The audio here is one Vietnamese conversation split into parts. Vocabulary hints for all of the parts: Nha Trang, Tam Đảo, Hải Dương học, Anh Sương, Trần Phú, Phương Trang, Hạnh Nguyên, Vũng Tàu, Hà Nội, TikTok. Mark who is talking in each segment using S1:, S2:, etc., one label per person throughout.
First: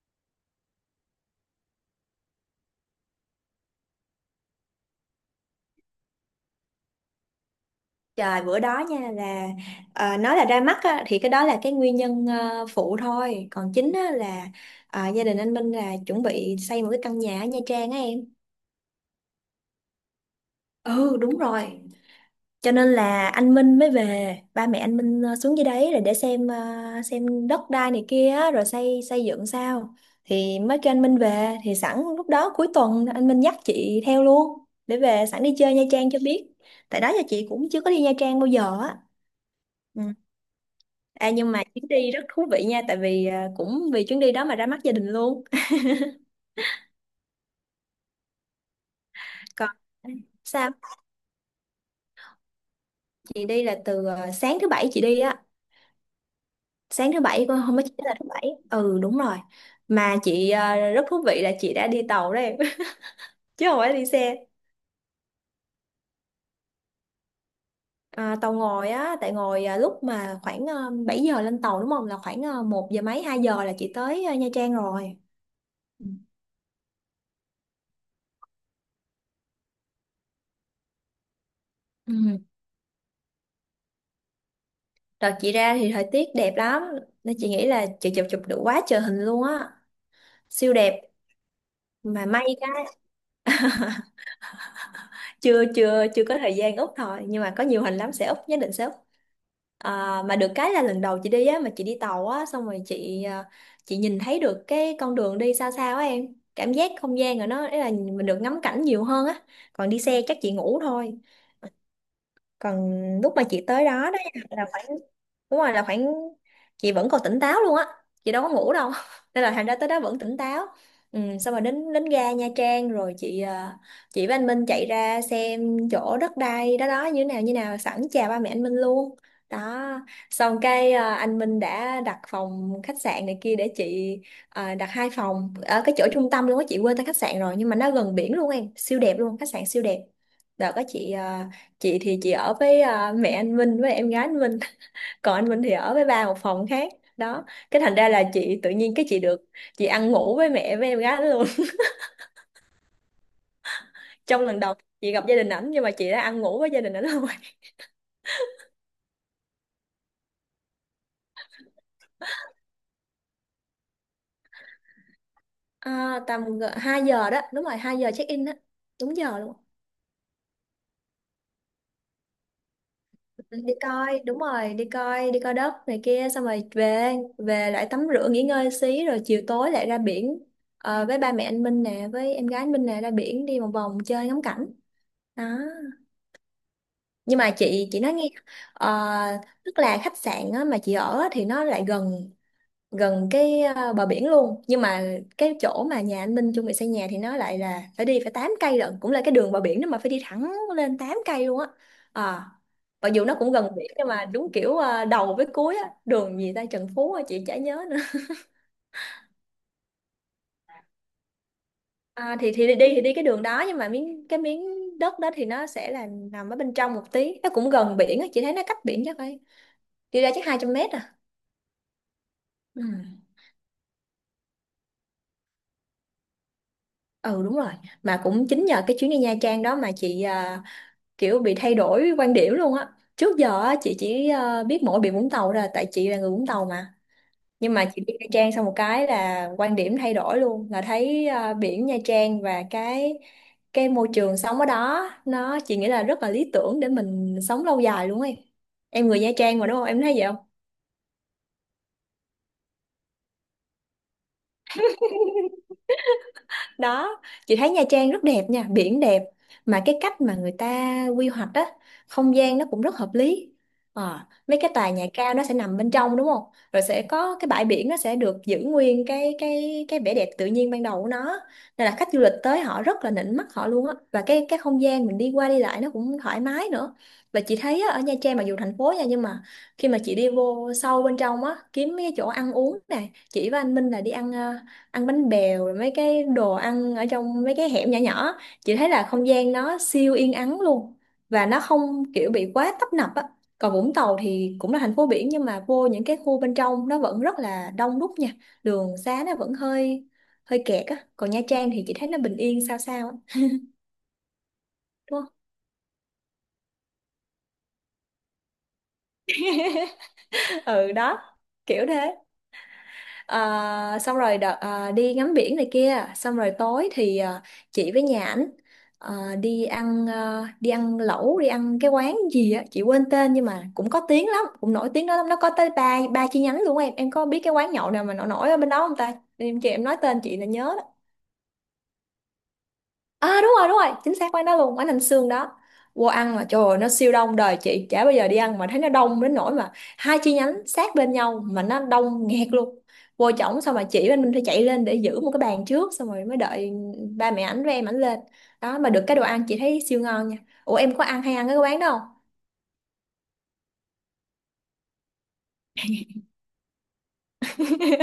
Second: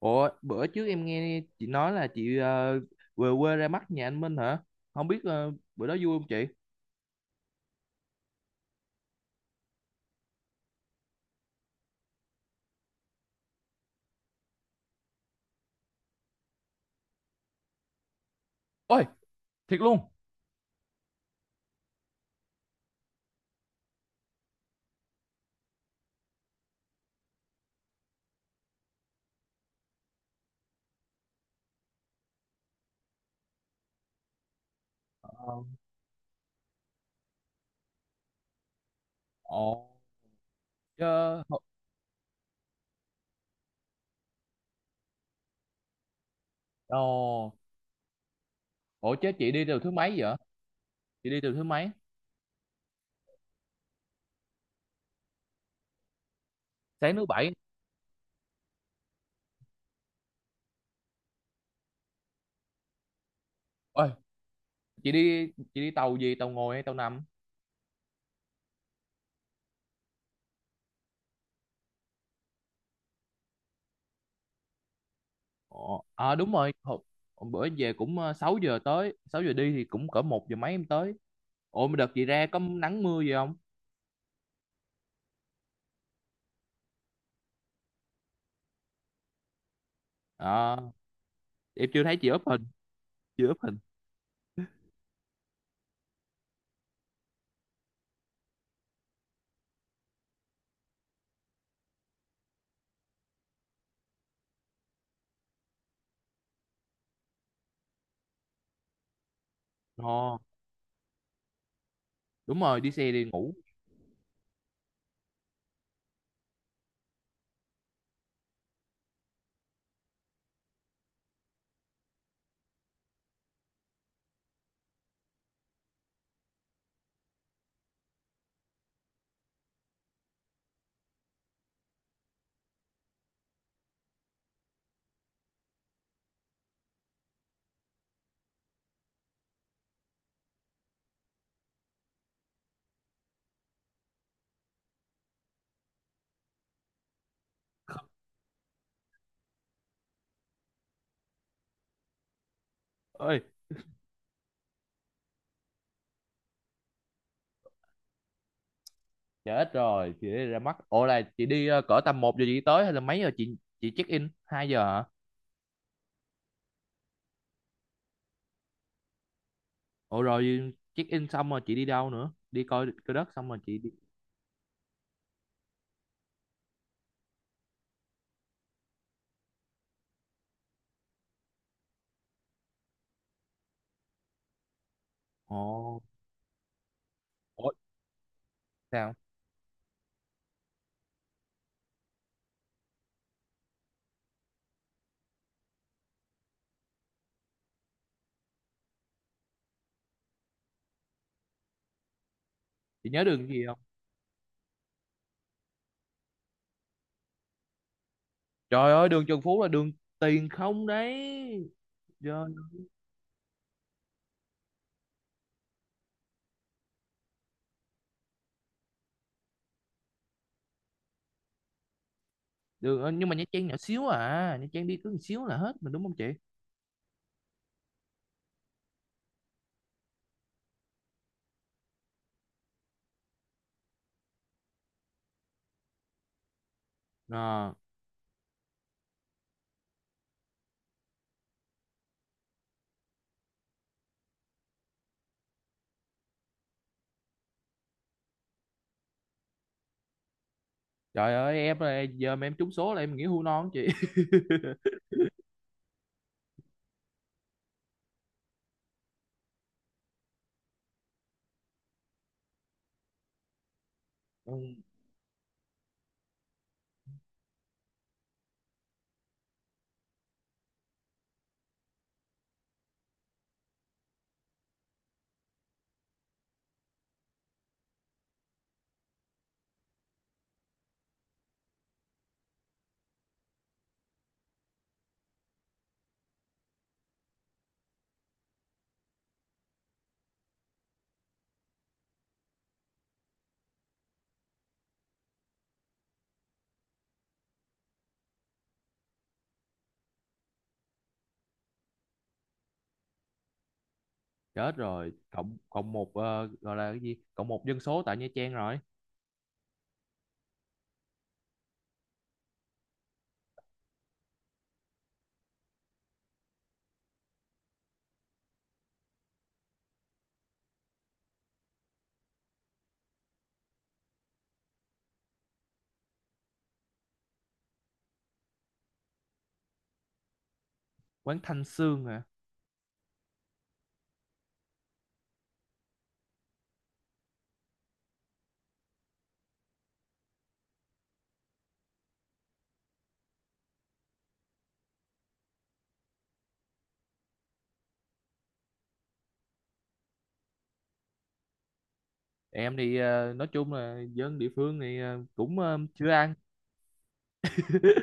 S1: Ủa, bữa trước em nghe chị nói là về quê ra mắt nhà anh Minh hả? Không biết bữa đó vui không chị?
S2: Trời bữa đó nha là nói là ra mắt á, thì cái đó là cái nguyên nhân phụ thôi, còn chính á, là gia đình anh Minh là chuẩn bị xây một cái căn nhà ở Nha Trang á em.
S1: Ôi, thiệt luôn.
S2: Ừ, đúng rồi, cho nên là anh Minh mới về, ba mẹ anh Minh xuống dưới đấy rồi để xem xem đất đai này kia á, rồi xây xây dựng sao, thì mới kêu anh Minh về, thì sẵn lúc đó cuối tuần anh Minh dắt chị theo luôn để về sẵn đi
S1: Ờ.
S2: chơi Nha Trang cho biết. Tại đó giờ chị cũng chưa có đi Nha Trang bao giờ á.
S1: Ồ,
S2: Ừ. À,
S1: chứ...
S2: nhưng mà chuyến đi rất thú vị nha, tại vì cũng vì chuyến đi đó mà ra mắt gia đình luôn.
S1: Ồ, ủa chứ chị đi
S2: Còn
S1: từ thứ mấy vậy?
S2: sao.
S1: Chị đi từ thứ mấy?
S2: Chị đi là từ sáng thứ bảy chị đi á, sáng
S1: Sáng
S2: thứ
S1: thứ
S2: bảy,
S1: bảy.
S2: không có, chỉ là thứ bảy. Ừ, đúng rồi. Mà chị rất thú vị là chị đã đi tàu đấy, chứ không phải đi
S1: Ôi,
S2: xe.
S1: chị đi tàu gì? Tàu ngồi hay tàu nằm?
S2: À, tàu ngồi á, tại ngồi lúc mà khoảng 7 giờ lên tàu đúng không, là khoảng một giờ mấy, 2 giờ là chị tới Nha Trang rồi.
S1: Ồ, à đúng rồi. Hồi bữa về cũng 6 giờ tới. Sáu giờ đi thì cũng cỡ một giờ mấy em tới. Ủa mà đợt chị
S2: Ừ.
S1: ra có nắng mưa gì không?
S2: Đợt chị ra thì thời tiết đẹp lắm, nên chị nghĩ là chị chụp chụp được quá trời hình luôn á, siêu
S1: À,
S2: đẹp.
S1: em chưa thấy
S2: Mà
S1: chị up
S2: may
S1: hình.
S2: cái,
S1: Chưa up hình.
S2: chưa chưa chưa có thời gian úp thôi, nhưng mà có nhiều hình lắm, sẽ úp, nhất định sẽ úp. À, mà được cái là lần đầu chị đi á, mà chị đi tàu á, xong rồi chị chị nhìn thấy được cái con đường đi xa xa á em, cảm giác không gian rồi nó ý là mình được ngắm cảnh nhiều hơn á, còn đi xe chắc
S1: Ồ,
S2: chị ngủ thôi.
S1: đúng rồi, đi
S2: Còn
S1: xe đi
S2: lúc mà
S1: ngủ.
S2: chị tới đó đó nha, là phải, đúng rồi, là khoảng, chị vẫn còn tỉnh táo luôn á, chị đâu có ngủ đâu, nên là thành ra tới đó vẫn tỉnh táo. Ừ, xong rồi đến đến ga Nha Trang rồi chị chị với anh Minh chạy ra xem chỗ đất đai đó đó như thế nào sẵn chào ba mẹ anh Minh luôn. Đó. Xong cái anh Minh đã đặt phòng khách sạn này kia để chị đặt 2 phòng ở cái chỗ trung tâm luôn á, chị quên tên khách sạn rồi, nhưng mà nó gần biển luôn em, siêu đẹp luôn, khách sạn siêu đẹp. Đợt có chị chị thì chị ở với mẹ anh Minh với em gái anh Minh, còn anh Minh thì ở với ba một phòng khác. Đó. Cái thành ra là chị tự nhiên cái chị được, chị ăn ngủ với mẹ với em gái đó luôn.
S1: Ơi,
S2: Trong lần đầu chị gặp gia đình ảnh nhưng mà chị đã ăn ngủ với gia đình ảnh luôn.
S1: chết rồi chị đi ra mắt, ủa là chị đi cỡ tầm một giờ chị tới hay là mấy giờ chị check in hai giờ hả?
S2: Tầm 2 giờ đó, đúng rồi, 2 giờ check in đó, đúng giờ luôn.
S1: Ủa rồi check in xong rồi chị đi đâu nữa, đi coi coi đất xong rồi
S2: Đi
S1: chị đi?
S2: coi, đúng rồi, đi coi, đất này kia xong rồi về, về lại tắm rửa nghỉ ngơi xí rồi chiều tối lại ra biển. Ờ, với ba mẹ anh Minh nè, với em gái anh Minh nè, ra biển đi một vòng chơi ngắm cảnh. Đó.
S1: Ồ,
S2: Nhưng mà
S1: ủa
S2: chị nói nghe, ờ,
S1: sao
S2: tức là khách sạn á, mà chị ở á, thì nó lại gần, gần cái bờ biển luôn, nhưng mà cái chỗ mà nhà anh Minh chuẩn bị xây nhà thì nó lại là phải đi, phải 8 cây lận, cũng là cái đường bờ biển đó mà phải đi thẳng lên 8 cây luôn á. à,
S1: chị
S2: Mặc
S1: nhớ
S2: dù nó
S1: đường
S2: cũng
S1: gì
S2: gần
S1: không?
S2: biển nhưng mà đúng kiểu đầu với cuối á, đường gì ta, Trần Phú á, chị chả nhớ nữa.
S1: Trời ơi, đường Trần Phú là đường tiền không đấy
S2: À,
S1: trời.
S2: thì đi cái đường đó nhưng mà miếng đất đó thì nó sẽ là nằm ở bên trong một tí, nó cũng gần biển á, chị thấy nó cách biển chắc phải, đi ra chắc 200 mét à. Ừ.
S1: Nhưng mà Nha Trang nhỏ xíu à, Nha Trang đi cứ một xíu là hết mà đúng không chị?
S2: Ừ, đúng rồi. Mà cũng chính nhờ cái chuyến đi Nha Trang đó mà chị kiểu bị thay đổi quan điểm luôn á. Trước giờ á, chị chỉ biết mỗi biển Vũng Tàu ra, tại chị là người Vũng Tàu mà. Nhưng
S1: À,
S2: mà chị đi Nha Trang xong một cái là quan điểm thay đổi luôn, là thấy biển Nha Trang và cái môi trường sống ở đó nó, chị nghĩ là rất là lý tưởng để mình sống lâu dài luôn ấy. Em người Nha Trang mà đúng không, em thấy vậy
S1: trời ơi, em là giờ mà em trúng số là em nghĩ hưu non chị.
S2: đó. Chị thấy Nha Trang rất đẹp nha, biển đẹp, mà cái cách mà người ta quy hoạch á, không gian nó cũng rất hợp lý. Ờ, mấy
S1: Ừ.
S2: cái tòa nhà cao nó sẽ nằm bên trong đúng không, rồi sẽ có cái bãi biển, nó sẽ được giữ nguyên cái vẻ đẹp tự nhiên ban đầu của nó, nên là khách du lịch tới họ rất là nịnh mắt họ luôn á, và cái không gian mình đi qua đi lại nó cũng thoải mái nữa. Và chị thấy á, ở Nha Trang mặc dù thành phố nha, nhưng mà khi mà chị đi vô sâu bên trong á, kiếm mấy cái chỗ ăn uống nè, chị với anh Minh là đi ăn ăn bánh bèo rồi mấy cái đồ ăn ở trong mấy cái hẻm nhỏ nhỏ, chị thấy là không gian nó siêu yên ắng luôn, và nó không kiểu bị quá tấp nập á. Còn Vũng Tàu thì cũng là thành phố biển, nhưng mà vô những cái khu bên trong nó vẫn rất là đông đúc nha, đường xá nó vẫn hơi, hơi kẹt á, còn Nha Trang thì chị thấy nó bình yên sao sao á.
S1: Chết rồi,
S2: Đúng không?
S1: cộng cộng một gọi là cái gì, cộng một dân số tại Nha Trang rồi.
S2: Ừ, đó, kiểu thế. Ờ, xong rồi đợt, đi ngắm biển này kia xong rồi tối thì, chị với nhà ảnh, đi ăn, đi ăn lẩu, đi ăn cái quán gì á chị quên tên, nhưng mà cũng có tiếng lắm, cũng nổi tiếng đó lắm, nó có tới ba ba chi nhánh luôn. Em có biết cái quán nhậu nào mà nổi nổi ở bên đó không ta em, chị em nói tên chị là nhớ.
S1: Quán Thanh Sương hả?
S2: À đúng rồi, đúng rồi, chính xác quán đó luôn, quán Anh Sương đó. Vô ăn mà trời ơi, nó siêu đông đời chị, chả bao giờ đi ăn mà thấy nó đông đến nỗi mà hai chi nhánh sát bên nhau mà nó đông nghẹt luôn. Vô trỏng xong mà chị bên mình phải chạy lên để giữ một cái bàn trước, xong rồi mới đợi ba mẹ ảnh với em ảnh lên. Đó, mà được cái đồ ăn chị thấy siêu ngon nha. Ủa em có ăn hay ăn cái quán đó không?
S1: Em thì nói chung là dân địa phương thì cũng chưa ăn.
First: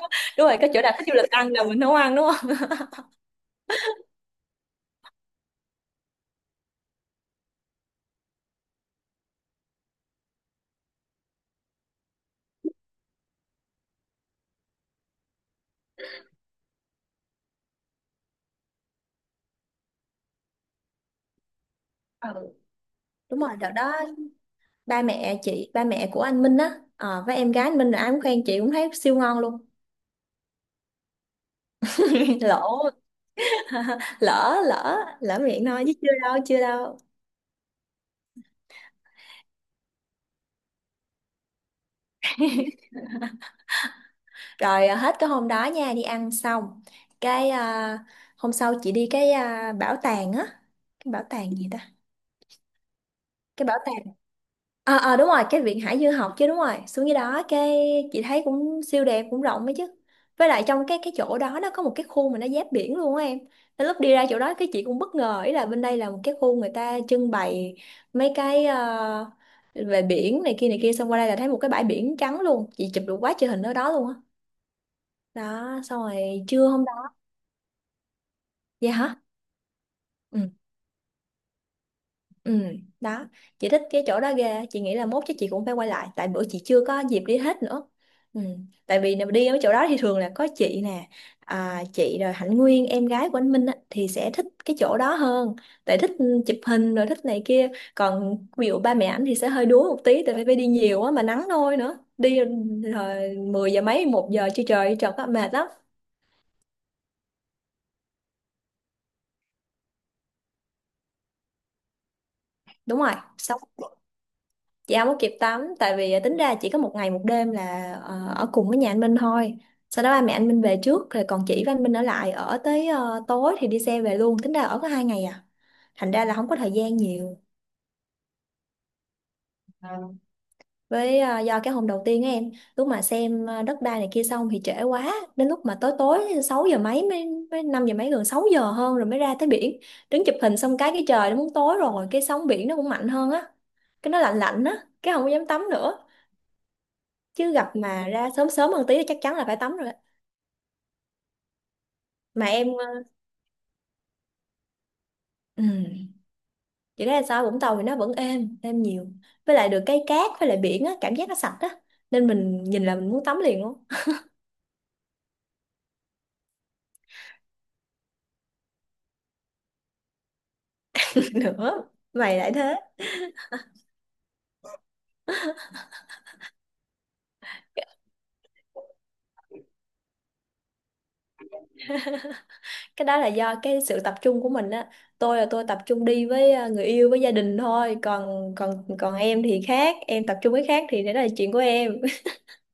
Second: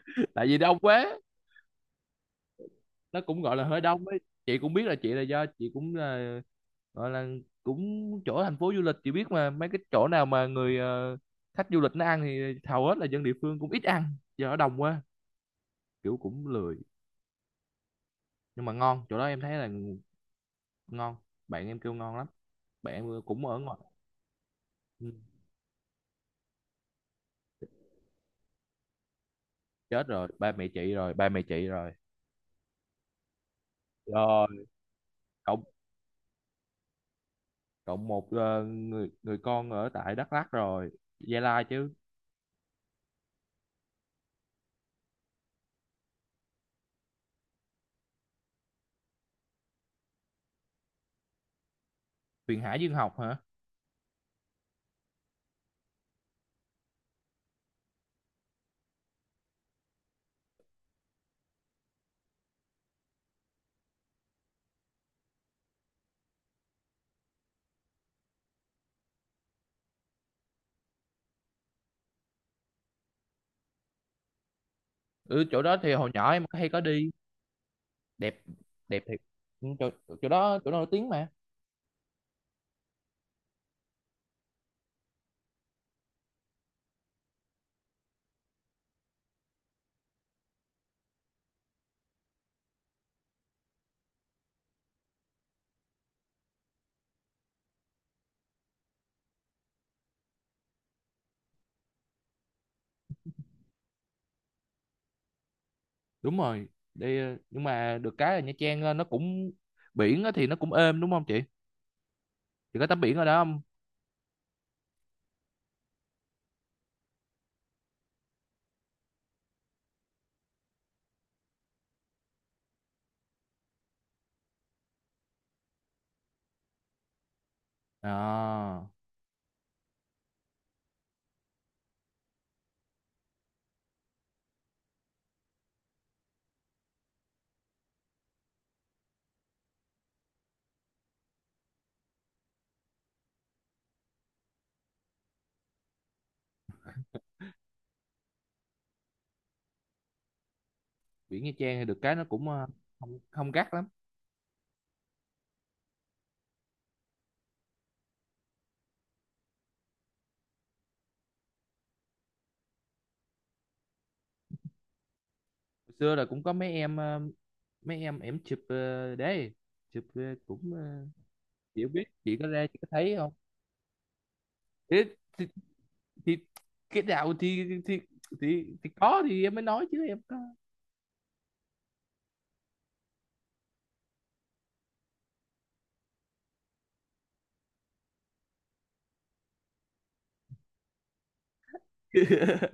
S1: Tại
S2: Đúng rồi,
S1: vì
S2: cái
S1: đông
S2: chỗ nào khách du
S1: quá,
S2: lịch ăn là mình nấu ăn đúng không?
S1: nó cũng gọi là hơi đông ấy. Chị cũng biết là chị là do chị cũng là gọi là cũng chỗ thành phố du lịch, chị biết mà, mấy cái chỗ nào mà khách du lịch nó ăn thì hầu hết là dân địa phương cũng ít ăn, do nó đông quá, kiểu cũng lười. Nhưng mà ngon, chỗ đó em thấy là ngon, bạn em kêu ngon lắm,
S2: Ừ.
S1: bạn em
S2: Đúng
S1: cũng
S2: rồi,
S1: ở
S2: đợt
S1: ngoài.
S2: đó ba
S1: Ừ.
S2: mẹ chị, ba mẹ của anh Minh á, với em gái anh Minh là ai cũng khen, chị cũng thấy siêu ngon luôn.
S1: Chết rồi, ba mẹ chị rồi, ba mẹ chị rồi.
S2: Lỗ,
S1: Rồi
S2: lỡ lỡ lỡ
S1: cộng,
S2: miệng thôi chứ chưa đâu, chưa đâu.
S1: cộng một người người con ở tại Đắk Lắk rồi, Gia Lai chứ.
S2: Rồi hết cái hôm đó nha, đi ăn xong cái hôm sau chị đi cái bảo tàng á, cái bảo tàng gì ta,
S1: Huyền Hải Dương học hả?
S2: cái bảo tàng, đúng rồi, cái viện Hải Dương học chứ, đúng rồi, xuống dưới đó cái chị thấy cũng siêu đẹp, cũng rộng ấy chứ. Với lại trong cái chỗ đó nó có một cái khu mà nó giáp biển luôn á em, nên lúc đi ra chỗ đó cái chị cũng bất ngờ, ý là bên đây là một cái khu người ta trưng bày mấy cái về biển này kia xong qua đây là thấy một cái bãi biển trắng luôn, chị chụp được quá trời hình ở đó luôn á. Đó.
S1: Ừ, chỗ đó
S2: Đó,
S1: thì
S2: xong
S1: hồi nhỏ em
S2: rồi
S1: hay
S2: trưa
S1: có
S2: hôm
S1: đi.
S2: đó,
S1: Đẹp,
S2: vậy
S1: đẹp
S2: hả.
S1: thiệt. Ừ, chỗ
S2: Ừ.
S1: đó, chỗ đó nổi tiếng mà.
S2: Ừ, đó, chị thích cái chỗ đó ghê, chị nghĩ là mốt chắc chị cũng phải quay lại, tại bữa chị chưa có dịp đi hết nữa. Ừ, tại vì nếu đi ở chỗ đó thì thường là có chị nè, à, chị rồi Hạnh Nguyên, em gái của anh Minh á, thì sẽ thích cái chỗ đó hơn, tại thích chụp hình rồi thích này kia. Còn ví dụ ba mẹ ảnh thì sẽ hơi đuối một tí, tại vì phải đi nhiều á mà nắng nôi nữa, đi rồi 10 giờ mấy, 1 giờ chưa trời trời có mệt lắm,
S1: Đúng rồi, nhưng mà được cái là Nha Trang, nó cũng biển á thì nó cũng êm đúng không chị? Chị có
S2: đúng
S1: tắm
S2: rồi,
S1: biển ở đó không?
S2: xong chị không có kịp tắm tại vì à, tính ra chỉ có 1 ngày 1 đêm là ở cùng với nhà anh Minh thôi. Sau đó ba mẹ anh Minh về trước rồi còn chị và anh Minh ở lại ở tới tối thì đi xe về luôn, tính ra ở có 2 ngày à, thành ra là không có thời gian nhiều.
S1: À,
S2: Với à, do cái hôm đầu tiên á em, lúc mà xem à, đất đai này kia xong thì trễ quá, đến lúc mà tối tối 6 giờ mấy mới, 5 giờ mấy gần 6 giờ hơn rồi mới ra tới biển. Đứng chụp hình xong cái trời nó muốn tối rồi, cái sóng biển nó cũng mạnh hơn á, cái nó lạnh lạnh á, cái không có dám tắm nữa. Chứ gặp mà ra sớm sớm hơn tí thì chắc chắn là phải tắm rồi á.
S1: biển Nha Trang thì được cái nó
S2: Mà
S1: cũng
S2: em
S1: không, không gắt lắm.
S2: ừm, chị thấy là sao Vũng Tàu thì nó vẫn êm êm nhiều, với lại được cái cát với lại biển á cảm giác nó sạch á, nên mình nhìn là mình muốn tắm liền luôn.
S1: Hồi xưa là cũng có mấy em chụp đấy, chụp cũng ờ,
S2: Nữa
S1: chị không biết chị
S2: mày
S1: có
S2: lại
S1: ra
S2: thế.
S1: chị có thấy không. Thì, thì, thì cái nào thì có thì em mới nói chứ em có.
S2: Cái đó là do cái sự tập trung của mình á. Tôi là tôi tập trung đi với người yêu với gia đình thôi, còn còn còn em thì khác, em tập trung với khác thì đó là chuyện của em.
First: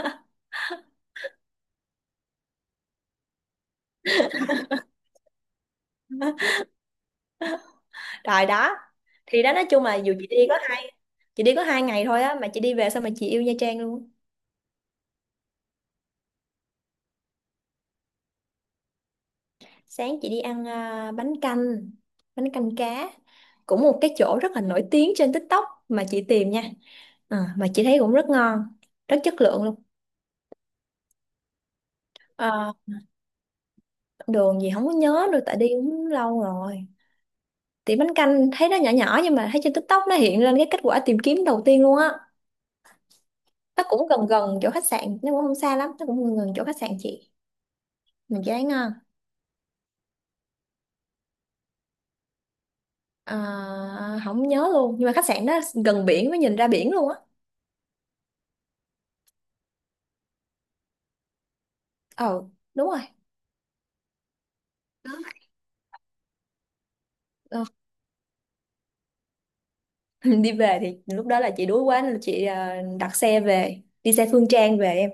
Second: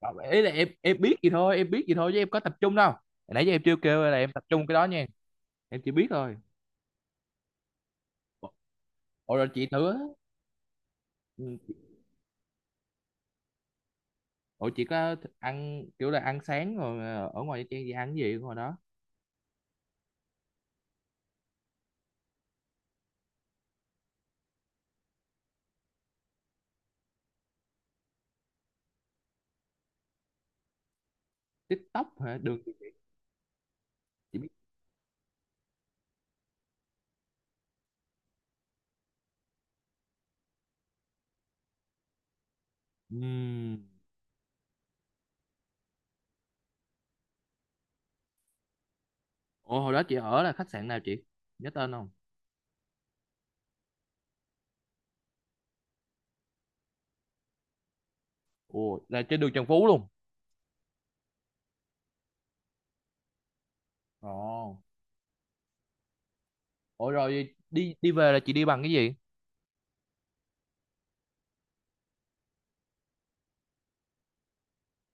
S1: Không, ý là em biết gì thôi, em biết gì thôi chứ em có tập trung đâu. Hồi nãy giờ em chưa kêu là em tập trung cái đó nha, em chỉ biết thôi.
S2: Rồi đó,
S1: Ủa
S2: thì
S1: rồi
S2: đó, nói
S1: chị
S2: chung
S1: thử
S2: là
S1: á.
S2: dù chị đi có hai chị đi
S1: Ừ,
S2: có hai ngày thôi á mà chị đi về sao mà chị yêu Nha Trang luôn.
S1: ủa chị có th- ăn kiểu là ăn sáng rồi ở ngoài Nha Trang gì, ăn cái gì ở ngoài đó?
S2: Sáng chị đi ăn à, bánh canh, bánh canh cá, cũng một cái chỗ rất là nổi tiếng trên TikTok mà chị tìm nha. Ờ, mà chị thấy cũng rất ngon, rất chất lượng luôn.
S1: TikTok hả, được.
S2: Ờ,
S1: Chị biết.
S2: đường gì không có nhớ nữa tại đi cũng lâu rồi. Thì bánh canh thấy nó nhỏ nhỏ nhưng mà thấy trên TikTok nó hiện lên cái kết quả tìm kiếm đầu tiên luôn á.
S1: Ừm.
S2: Nó cũng gần gần chỗ khách sạn, nó cũng không xa lắm, nó cũng gần gần chỗ khách sạn chị. Mình chị thấy ngon.
S1: Ủa hồi đó chị ở là khách sạn nào chị? Nhớ tên không?
S2: Ờ, không nhớ luôn nhưng mà khách sạn đó gần biển, mới nhìn ra biển luôn á.
S1: Ủa là trên đường Trần Phú luôn.
S2: Ờ đúng rồi.
S1: Ồ. Ủa rồi
S2: Đó.
S1: đi đi về là chị đi bằng cái gì?
S2: Đi về thì lúc đó là chị đuối quá nên là chị à, đặt xe về, đi xe Phương Trang về em.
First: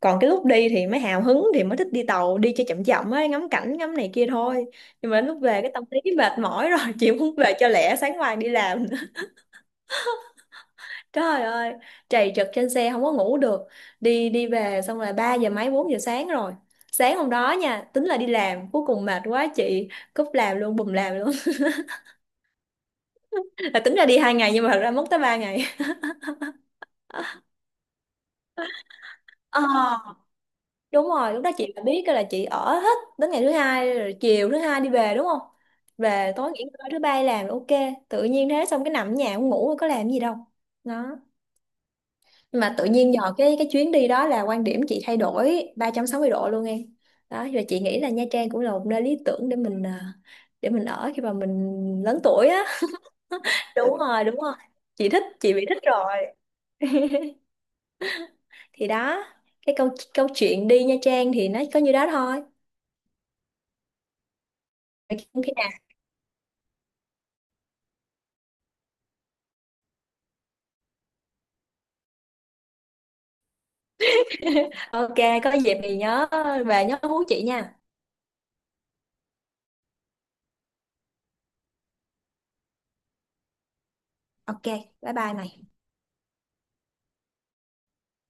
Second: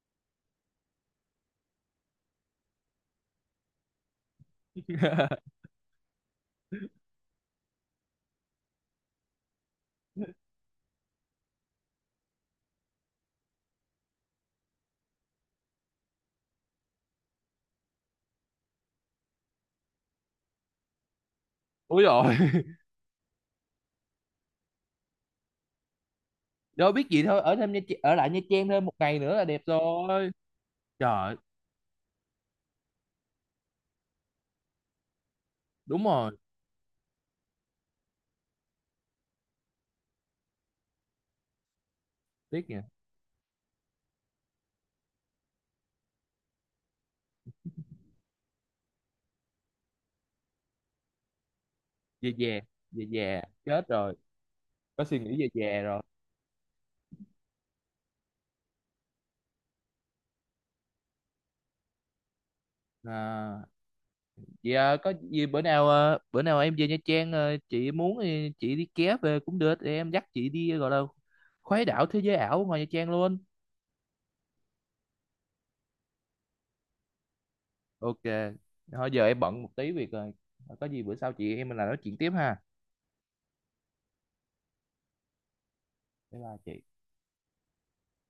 S2: Còn cái lúc đi thì mới hào hứng thì mới thích đi tàu, đi cho chậm chậm ấy, ngắm cảnh ngắm này kia thôi. Nhưng mà đến lúc về cái tâm lý mệt mỏi rồi, chị muốn về cho lẹ, sáng mai đi làm nữa. Trời ơi, trầy trật trên xe không có ngủ được. Đi đi về xong là 3 giờ mấy 4 giờ sáng rồi. Sáng hôm đó nha tính là đi làm, cuối cùng mệt quá chị cúp làm luôn, bùm làm luôn.
S1: Ủa rồi.
S2: Là tính ra đi 2 ngày nhưng mà thật ra mất tới 3 ngày.
S1: Đâu biết gì thôi, ở thêm Nha Trang, ở lại Nha Trang thêm một ngày nữa là đẹp
S2: Ờ
S1: rồi.
S2: đúng rồi,
S1: Trời,
S2: lúc đó chị đã biết là chị ở hết đến ngày thứ hai rồi, chiều thứ hai đi về đúng không,
S1: đúng
S2: về
S1: rồi,
S2: tối nghỉ ngơi, thứ ba làm ok. Tự nhiên thế, xong cái nằm ở nhà cũng ngủ có làm gì đâu. Đó,
S1: tiếc
S2: mà
S1: nhỉ.
S2: tự nhiên nhờ cái chuyến đi đó là quan điểm chị thay đổi 360 độ luôn em. Đó và chị nghĩ là Nha Trang cũng là một nơi lý tưởng để mình à, để mình ở khi mà mình lớn
S1: Về
S2: tuổi
S1: về,
S2: á.
S1: về về chết
S2: Đúng
S1: rồi.
S2: rồi đúng rồi,
S1: Có
S2: chị
S1: suy
S2: thích,
S1: nghĩ về
S2: chị bị thích
S1: về rồi.
S2: rồi. Thì đó, cái câu câu chuyện đi Nha Trang thì nó có như đó thôi.
S1: À, có gì
S2: Khi nào
S1: bữa nào em về Nha Trang, à, chị muốn thì chị đi ké về cũng được, em dắt chị đi gọi là khuấy đảo thế giới ảo ngoài Nha Trang luôn.
S2: ok, có dịp thì nhớ về nhớ hú chị nha.
S1: Ok, thôi giờ em bận một tí việc rồi, có gì bữa sau chị em mình lại nói chuyện tiếp ha.
S2: Ok, bye bye này.
S1: Bye bye chị.